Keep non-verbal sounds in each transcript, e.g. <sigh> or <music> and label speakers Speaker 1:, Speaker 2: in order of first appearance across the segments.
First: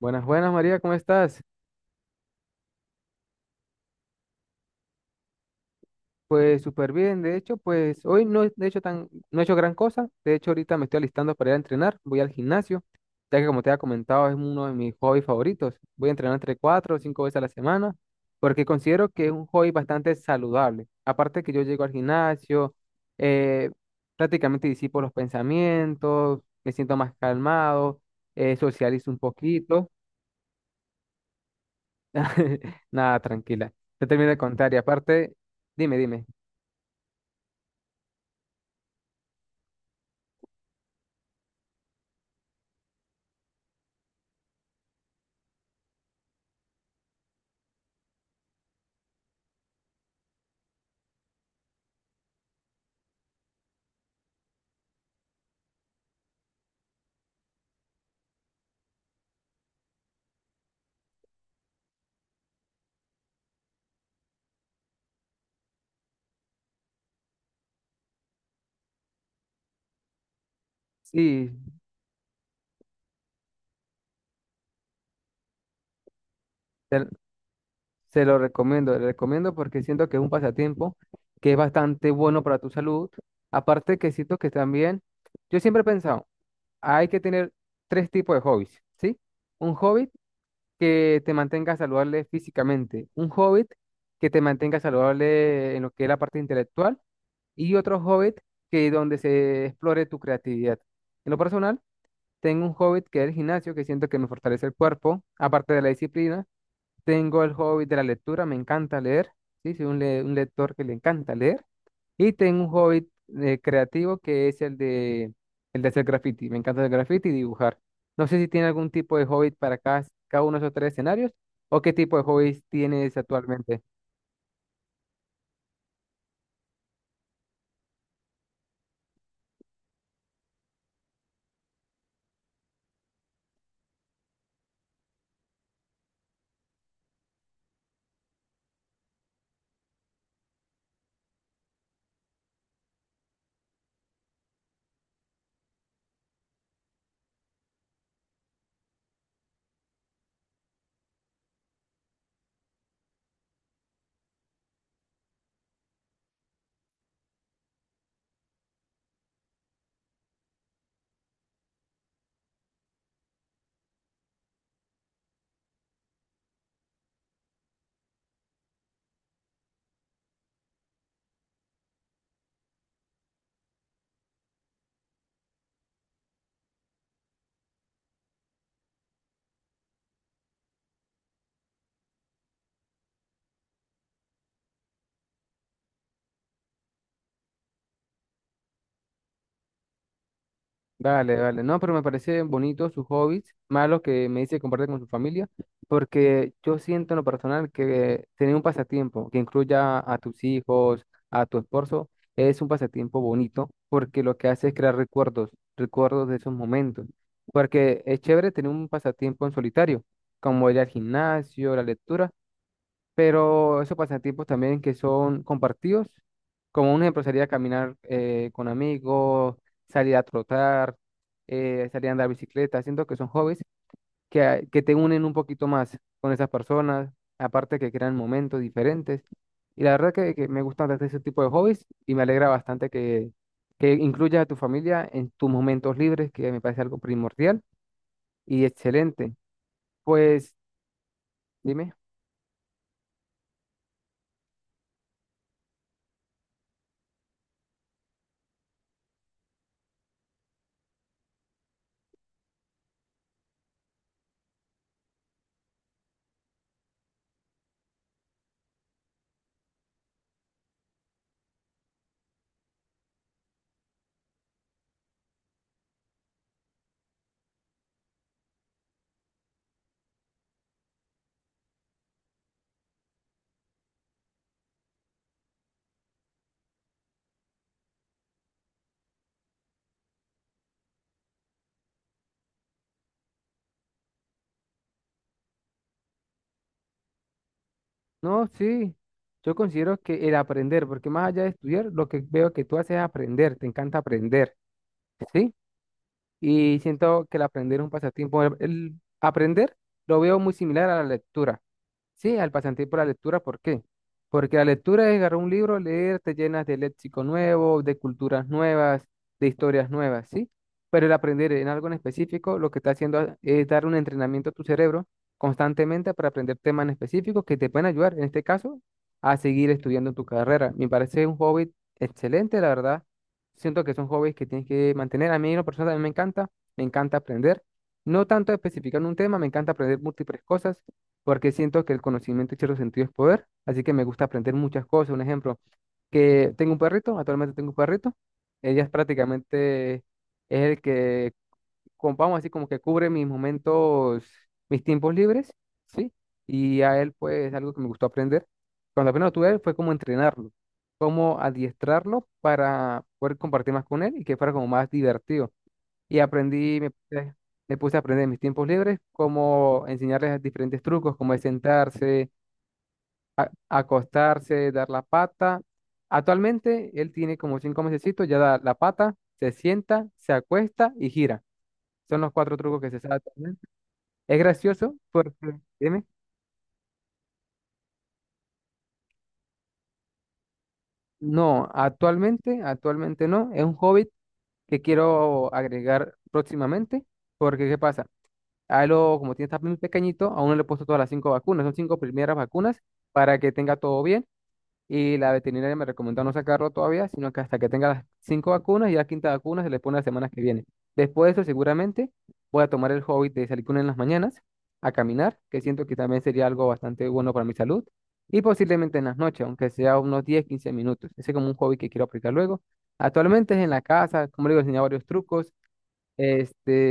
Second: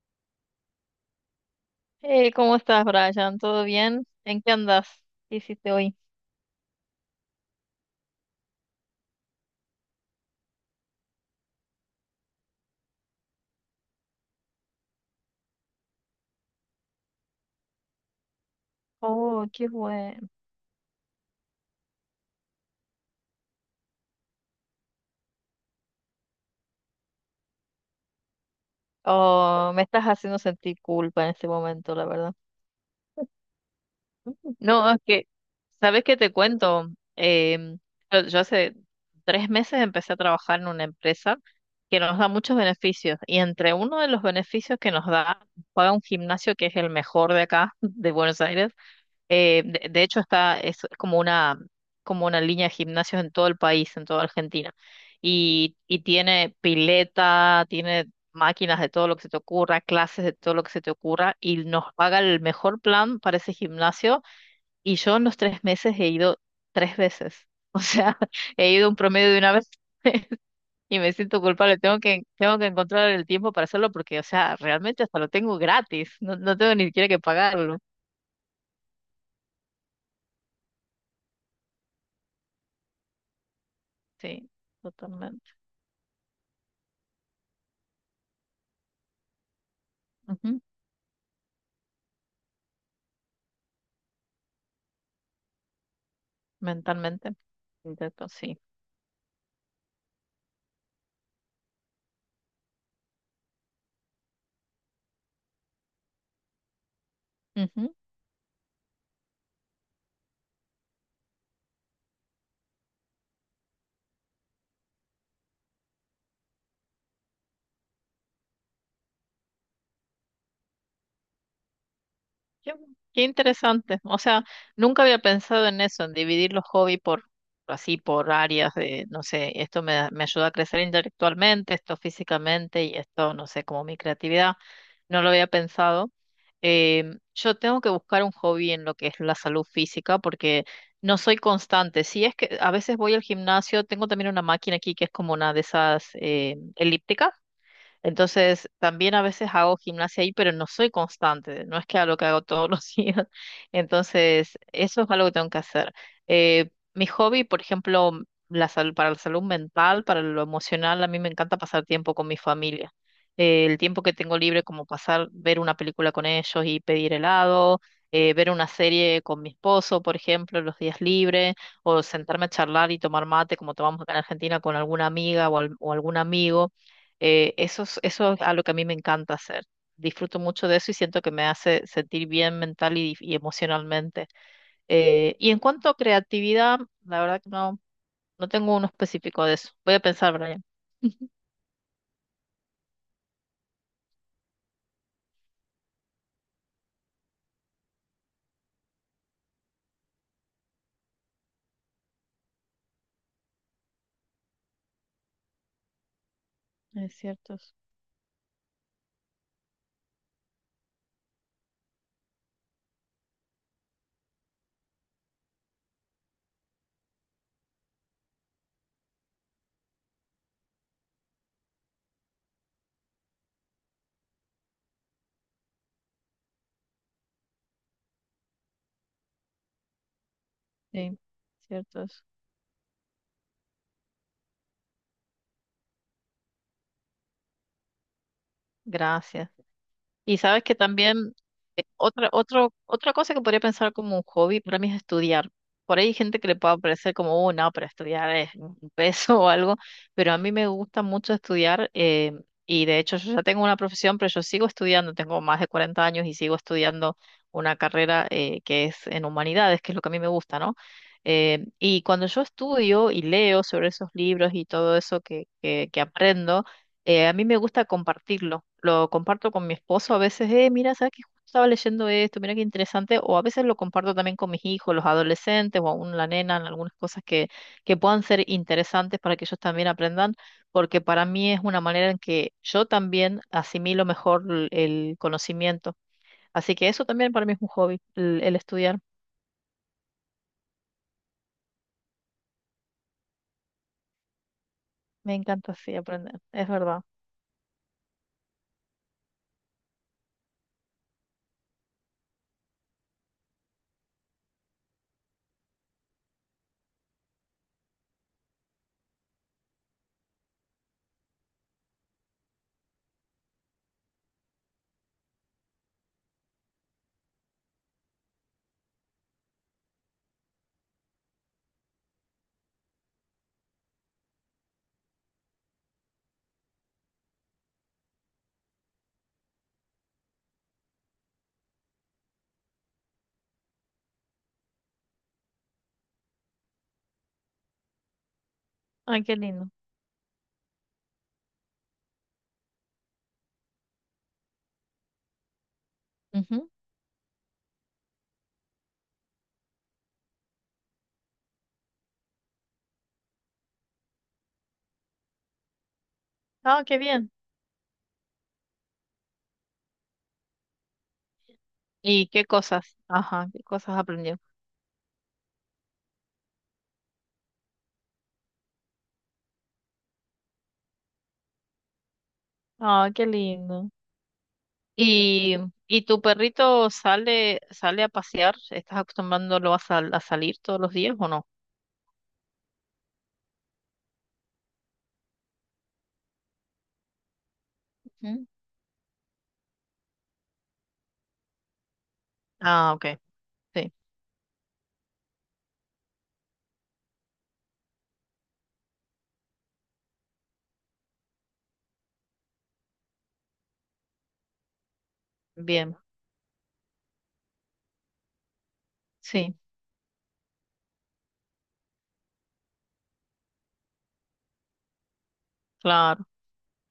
Speaker 1: Buenas, buenas María, ¿cómo estás?
Speaker 2: Hey, ¿cómo estás, Brian? ¿Todo bien? ¿En qué andas? ¿Qué hiciste hoy?
Speaker 1: Pues súper bien, de hecho, pues hoy no he de hecho tan, no he hecho gran cosa, de hecho ahorita me estoy alistando para ir a entrenar, voy al gimnasio, ya que como te había comentado es uno de mis hobbies favoritos, voy a entrenar entre cuatro o cinco veces a la semana, porque considero que es
Speaker 2: Oh,
Speaker 1: un
Speaker 2: qué
Speaker 1: hobby bastante
Speaker 2: bueno.
Speaker 1: saludable, aparte que yo llego al gimnasio, eh, prácticamente disipo los pensamientos, me siento más calmado, socializo un
Speaker 2: Oh, me
Speaker 1: poquito.
Speaker 2: estás haciendo sentir culpa en este momento, la verdad.
Speaker 1: <laughs> Nada, tranquila, te termino de contar y
Speaker 2: No, es que,
Speaker 1: aparte, dime,
Speaker 2: ¿sabes qué
Speaker 1: dime.
Speaker 2: te cuento? Em, yo hace 3 meses empecé a trabajar en una empresa que nos da muchos beneficios, y entre uno de los beneficios que nos da, paga un gimnasio que es el mejor de acá, <laughs> de Buenos Aires. De hecho, es como una línea de gimnasios en todo el país, en toda Argentina. Y tiene pileta, tiene máquinas de todo lo que se te ocurra, clases de todo lo que se te ocurra, y nos paga el mejor plan para ese gimnasio. Y yo en los 3 meses he ido tres veces. <laughs> O sea, he ido un promedio de una vez <laughs> y me siento
Speaker 1: Sí,
Speaker 2: culpable. Tengo que encontrar el tiempo para hacerlo porque, o sea, realmente hasta lo tengo gratis. No, no tengo ni
Speaker 1: te-
Speaker 2: siquiera que pagarlo.
Speaker 1: se lo recomiendo, le recomiendo porque siento que es un pasatiempo que es bastante bueno para tu salud. Aparte que siento
Speaker 2: Sí,
Speaker 1: que también,
Speaker 2: totalmente.
Speaker 1: yo siempre he pensado, hay que tener tres tipos de hobbies, ¿sí? Un hobby que te mantenga saludable físicamente, un hobby que te mantenga saludable en lo que es la parte intelectual
Speaker 2: Mentalmente.
Speaker 1: y otro
Speaker 2: Intento,
Speaker 1: hobby
Speaker 2: sí.
Speaker 1: que donde se explore tu creatividad. En lo personal, tengo un hobby que es el gimnasio, que siento que me fortalece el cuerpo, aparte de la disciplina. Tengo el hobby
Speaker 2: Ujú.
Speaker 1: de la lectura, me encanta leer. Sí, soy un, un lector que le encanta leer. Y tengo un hobby creativo que es el de hacer graffiti. Me encanta hacer graffiti y dibujar. No sé si tiene algún tipo de hobby para cada uno de esos tres escenarios o qué tipo de hobbies
Speaker 2: Yo-
Speaker 1: tienes
Speaker 2: Qué
Speaker 1: actualmente.
Speaker 2: interesante. O sea, nunca había pensado en eso, en dividir los hobbies por áreas de, no sé, esto me ayuda a crecer intelectualmente, esto físicamente y esto, no sé, como mi creatividad. No lo había pensado. Yo tengo que buscar un hobby en lo que es la salud física porque no soy constante. Si es que a veces voy al gimnasio, tengo también una máquina aquí que es como una de esas elípticas. Entonces, también a veces hago gimnasia ahí, pero no soy constante, no es que hago lo que hago todos los <laughs> días. Entonces, eso es algo que tengo que hacer. Mi hobby, por ejemplo, la salud, para la salud mental, para lo emocional, a mí me encanta pasar tiempo con mi familia. El tiempo que tengo libre, como pasar, ver una película con ellos y pedir helado, ver una serie con mi esposo, por ejemplo, los días libres, o sentarme a charlar y tomar mate, como tomamos acá en Argentina, con alguna amiga o o algún amigo, eso es, algo que a mí me encanta hacer. Disfruto mucho de eso y siento que me hace sentir bien mental y, emocionalmente. Y en cuanto a creatividad, la verdad que no, no tengo uno específico de eso. Voy a pensar, Brian.
Speaker 1: Vale, vale. No, pero me parece bonito sus hobbies, más que me dice que comparte con su familia, porque yo siento en lo personal que tener un pasatiempo que incluya a tus hijos, a tu esposo, es un pasatiempo bonito, porque lo que hace es crear recuerdos, recuerdos de esos momentos.
Speaker 2: Es cierto, eso.
Speaker 1: Porque es chévere tener un pasatiempo en solitario, como ir al gimnasio, la lectura, pero esos pasatiempos también que son compartidos, como un ejemplo sería caminar con amigos, salir a trotar, salir a andar bicicleta, siento que son hobbies que, que te unen un poquito más con esas personas, aparte que crean momentos diferentes. Y la verdad que me gusta bastante
Speaker 2: Sí,
Speaker 1: ese tipo de hobbies
Speaker 2: cierto.
Speaker 1: y
Speaker 2: Eso.
Speaker 1: me alegra bastante que incluyas a tu familia en tus momentos libres, que me parece algo primordial y excelente.
Speaker 2: Gracias. Y
Speaker 1: Pues
Speaker 2: sabes que también,
Speaker 1: dime.
Speaker 2: otra cosa que podría pensar como un hobby para mí es estudiar. Por ahí hay gente que le puede parecer como, oh, no, pero estudiar es un peso <laughs> o algo, pero a mí me gusta mucho estudiar, y de hecho yo ya tengo una profesión, pero yo sigo estudiando, tengo más de 40 años y sigo estudiando una carrera, que es en humanidades, que es lo que a mí me gusta, ¿no? Y cuando yo estudio y leo sobre esos libros y todo eso que, aprendo, a mí me gusta compartirlo. Lo comparto con mi esposo a veces, mira, ¿sabes que justo estaba leyendo esto? Mira qué interesante. O a veces lo comparto también con mis hijos, los adolescentes o aún la nena, en algunas cosas que, puedan ser interesantes para que ellos también aprendan, porque para mí es una manera en que yo también asimilo mejor el conocimiento. Así que eso también para mí es un hobby, el,
Speaker 1: No,
Speaker 2: el
Speaker 1: sí,
Speaker 2: estudiar.
Speaker 1: yo considero que el aprender, porque más allá de estudiar, lo que veo que tú haces es aprender, te encanta aprender,
Speaker 2: Me
Speaker 1: ¿sí?
Speaker 2: encanta así aprender, es
Speaker 1: Y
Speaker 2: verdad.
Speaker 1: siento que el aprender es un pasatiempo. El aprender lo veo muy similar a la lectura. Sí, al pasatiempo de la lectura, ¿por qué? Porque la lectura es agarrar un libro, leer, te llenas de léxico nuevo, de culturas nuevas, de historias nuevas, ¿sí? Pero el aprender en algo en específico, lo que está haciendo es dar un entrenamiento a tu cerebro constantemente para aprender temas en específicos que te pueden ayudar, en este caso, a seguir estudiando tu carrera. Me parece un hobby excelente, la verdad. Siento que son hobbies que tienes que mantener. A mí, en lo personal, también me encanta. Me encanta aprender. No tanto especificar en un tema, me encanta aprender múltiples cosas, porque siento que el conocimiento en cierto sentido es poder. Así que me gusta aprender muchas cosas. Un ejemplo, que tengo un perrito, actualmente tengo un perrito. Ella es
Speaker 2: Ay, qué lindo.
Speaker 1: prácticamente Es el que, como, vamos a decir, como que cubre mis momentos, mis tiempos libres, ¿sí?
Speaker 2: Ujú.
Speaker 1: Y a él, pues, es algo que me gustó aprender. Cuando apenas lo tuve, fue como entrenarlo, como adiestrarlo para poder compartir más con él y que fuera como más divertido. Y aprendí,
Speaker 2: Ah, qué bien.
Speaker 1: me puse a aprender en mis tiempos libres, como enseñarles diferentes trucos, como de
Speaker 2: ¿Y
Speaker 1: sentarse,
Speaker 2: qué cosas? Ajá, ¿qué cosas aprendió?
Speaker 1: acostarse, dar la pata. Actualmente, él tiene como 5 mesecitos, ya da la pata, se sienta, se acuesta y gira. Son los cuatro trucos que se
Speaker 2: Ah,
Speaker 1: sabe.
Speaker 2: qué lindo.
Speaker 1: Es gracioso porque,
Speaker 2: Y, y
Speaker 1: dime,
Speaker 2: tu perrito sale, a pasear, ¿estás acostumbrándolo a salir todos los días o no?
Speaker 1: no, actualmente no, es un hobby que quiero agregar próximamente, porque ¿qué pasa?
Speaker 2: Ujú.
Speaker 1: A lo, como tiene está muy pequeñito, a uno le he puesto todas las cinco vacunas, son cinco primeras vacunas
Speaker 2: Ah, ok,
Speaker 1: para que tenga
Speaker 2: sí,
Speaker 1: todo bien. Y la veterinaria me recomendó no sacarlo todavía, sino que hasta que tenga las cinco vacunas y la quinta vacuna se le pone la semana que viene. Después de eso, seguramente voy a tomar el hobby de salir con él en las mañanas a caminar, que siento que
Speaker 2: bien,
Speaker 1: también sería algo bastante bueno para mi salud. Y posiblemente en las noches,
Speaker 2: sí,
Speaker 1: aunque sea unos 10 15 minutos. Ese es como un hobby que quiero aplicar luego. Actualmente es en la casa, como le digo, enseñar varios trucos.
Speaker 2: claro.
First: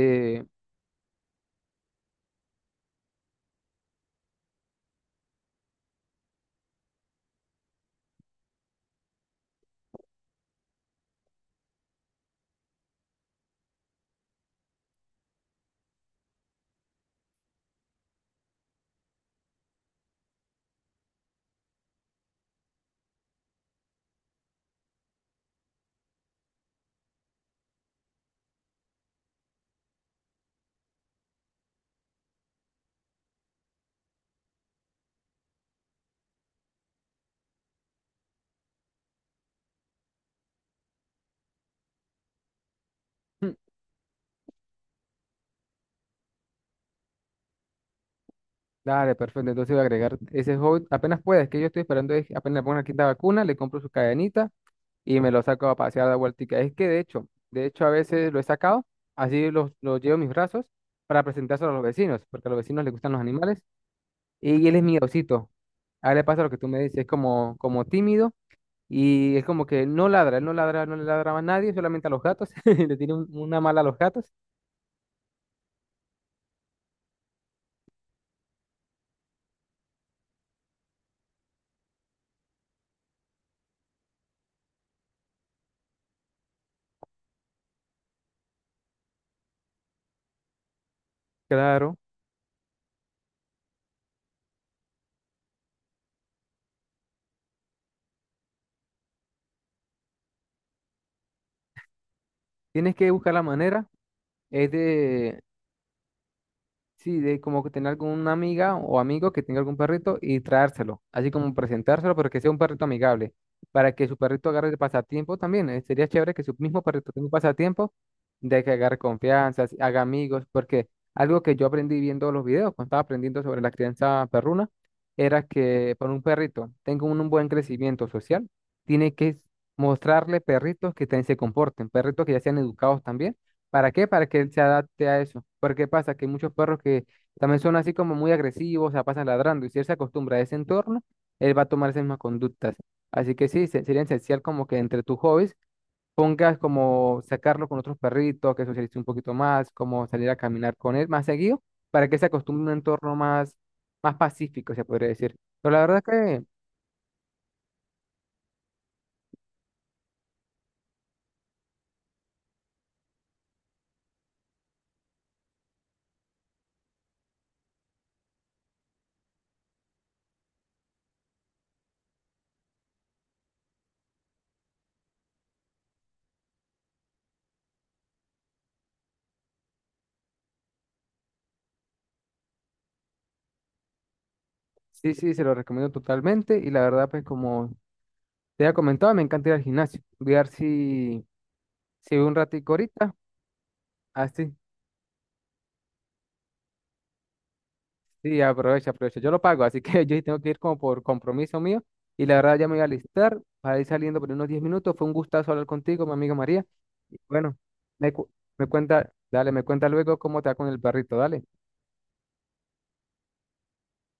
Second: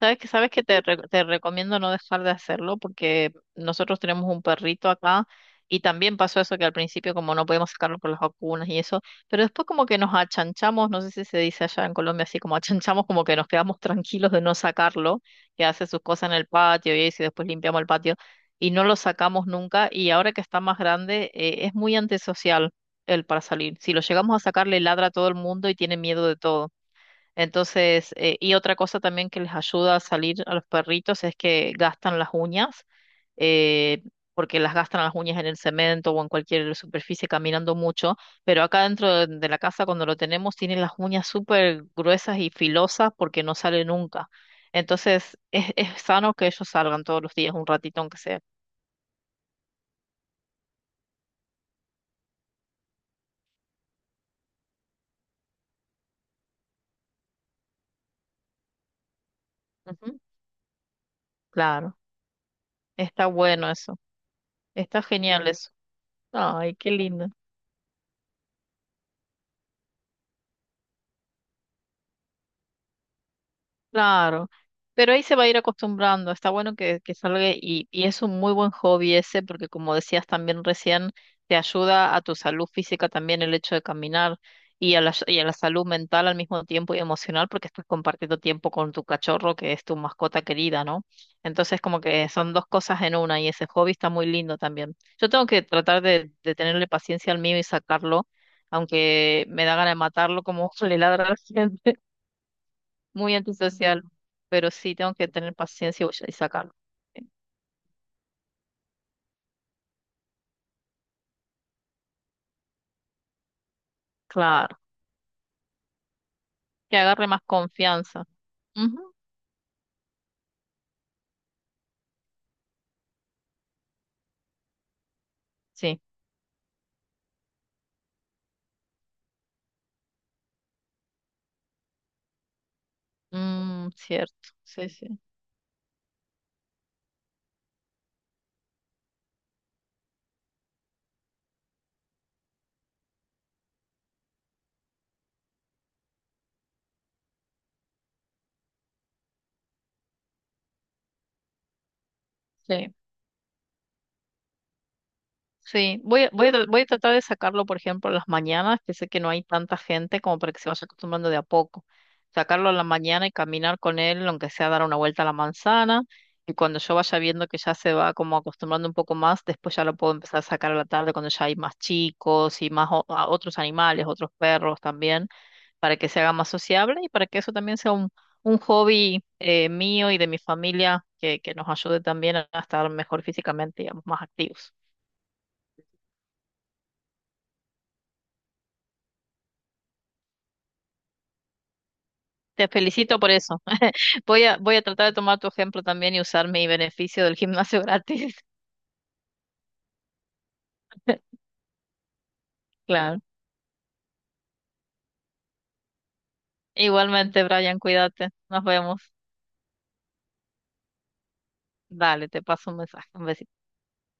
Speaker 2: Sabes que sabes que te recomiendo no dejar de hacerlo porque nosotros tenemos un perrito acá y también pasó eso que al principio como no podíamos sacarlo por las vacunas y eso, pero después como que nos achanchamos, no sé si se dice allá en Colombia así, como achanchamos, como que nos quedamos tranquilos de no sacarlo, que hace sus cosas en el patio y eso, y después limpiamos el patio y no lo sacamos nunca. Y ahora que está más grande, es muy antisocial él para salir. Si lo llegamos a sacar, le ladra a todo el mundo y tiene miedo de todo. Entonces, y otra cosa también que les ayuda a salir a los perritos es que gastan las uñas, eh, porque las gastan las uñas en el cemento o en cualquier superficie caminando mucho, pero acá dentro de la casa cuando lo tenemos tienen las uñas súper gruesas y filosas porque no sale nunca. Entonces, es, sano que ellos salgan todos los días, un ratito aunque sea.
Speaker 1: dale, perfecto. Entonces voy a agregar ese hobby apenas pueda. Es que yo estoy esperando, es que apenas le pongan la quinta vacuna, le compro su cadenita y me lo saco a pasear de vueltica. Es que de hecho a veces lo he sacado, así los lo llevo
Speaker 2: Ujú.
Speaker 1: en mis brazos para presentárselo a los
Speaker 2: Claro,
Speaker 1: vecinos, porque a los vecinos les gustan los
Speaker 2: está
Speaker 1: animales
Speaker 2: bueno eso,
Speaker 1: y él es
Speaker 2: está genial
Speaker 1: miedosito.
Speaker 2: eso.
Speaker 1: A él le pasa lo que tú
Speaker 2: Ay,
Speaker 1: me
Speaker 2: qué
Speaker 1: dices, es
Speaker 2: lindo.
Speaker 1: como, como tímido y es como que no ladra, él no ladra, no le ladra a nadie, solamente a los gatos, <laughs> le tiene una mala a los gatos.
Speaker 2: Claro, pero ahí se va a ir acostumbrando. Está bueno que, salga, y es un muy buen hobby ese porque como decías también recién, te ayuda a tu salud física también el hecho de caminar, y a la salud mental al mismo tiempo y emocional, porque estás compartiendo tiempo con tu cachorro que es tu mascota querida, ¿no? Entonces
Speaker 1: Claro,
Speaker 2: como que son dos cosas en una, y ese hobby está muy lindo también. Yo tengo que tratar de, tenerle paciencia al mío y sacarlo, aunque me da ganas de matarlo como <laughs> le ladra a la gente,
Speaker 1: tienes que buscar
Speaker 2: muy
Speaker 1: la manera,
Speaker 2: antisocial,
Speaker 1: es
Speaker 2: pero sí tengo que
Speaker 1: de.
Speaker 2: tener paciencia y sacarlo.
Speaker 1: Sí,
Speaker 2: Sí.
Speaker 1: de como que tener alguna amiga o amigo que tenga algún perrito y traérselo, así como presentárselo, pero que sea un perrito amigable, para que su perrito agarre el
Speaker 2: Claro,
Speaker 1: pasatiempo también. Sería chévere que su mismo
Speaker 2: que
Speaker 1: perrito tenga
Speaker 2: agarre
Speaker 1: un
Speaker 2: más
Speaker 1: pasatiempo
Speaker 2: confianza.
Speaker 1: de que agarre
Speaker 2: Ujú.
Speaker 1: confianza, así, haga amigos, porque algo que yo aprendí viendo los videos, cuando estaba aprendiendo sobre la crianza perruna, era que
Speaker 2: Sí.
Speaker 1: para un perrito tenga un buen crecimiento social, tiene que mostrarle perritos que también se comporten, perritos que ya sean educados también.
Speaker 2: Mm,
Speaker 1: ¿Para qué? Para que él
Speaker 2: cierto.
Speaker 1: se
Speaker 2: Sí,
Speaker 1: adapte
Speaker 2: sí,
Speaker 1: a eso. Porque pasa que hay muchos perros que también son así como muy agresivos, se sea, pasan ladrando. Y si él se acostumbra a ese entorno, él va a tomar esas mismas conductas. Así que sí, sería esencial como que entre tus hobbies pongas como sacarlo con otros perritos, que socialice un poquito más, como salir a caminar con él más seguido, para que se acostumbre a un
Speaker 2: sí.
Speaker 1: entorno más, más pacífico, se podría decir. Pero la
Speaker 2: Sí,
Speaker 1: verdad
Speaker 2: voy a,
Speaker 1: que
Speaker 2: voy a, tra- voy a tratar de sacarlo, por ejemplo, en las mañanas, que sé que no hay tanta gente como para que se vaya acostumbrando de a poco. Sacarlo en la mañana y caminar con él, aunque sea dar una vuelta a la manzana, y cuando yo vaya viendo que ya se va como acostumbrando un poco más, después ya lo puedo empezar a sacar a la tarde cuando ya hay más chicos y más a otros animales, otros perros también, para que se haga más sociable y para que eso también sea un, hobby, mío y de mi familia, que, nos ayude también a estar mejor físicamente, digamos, más activos.
Speaker 1: sí, sí, se lo recomiendo totalmente. Y la verdad, pues como te había comentado, me encanta ir al gimnasio. Voy a ver si... Si voy un
Speaker 2: Te
Speaker 1: ratico ahorita.
Speaker 2: felicito por eso. <laughs>
Speaker 1: Ah,
Speaker 2: Voy
Speaker 1: sí,
Speaker 2: a, voy a tratar de tomar tu ejemplo también y usar mi beneficio del gimnasio gratis.
Speaker 1: sí, aprovecha, aprovecha. Yo lo pago, así que <laughs> yo sí tengo que ir como por
Speaker 2: <laughs>
Speaker 1: compromiso mío. Y la verdad ya me voy a
Speaker 2: Claro.
Speaker 1: alistar para ir saliendo por unos 10 minutos. Fue un gustazo hablar contigo, mi amiga María. Y
Speaker 2: Igualmente,
Speaker 1: bueno,
Speaker 2: Brian,
Speaker 1: me, cu-
Speaker 2: cuídate. Nos
Speaker 1: me
Speaker 2: vemos.
Speaker 1: cuenta, dale, me cuenta luego cómo te va con el perrito, dale.
Speaker 2: Dale, te paso un mensaje. Un besito.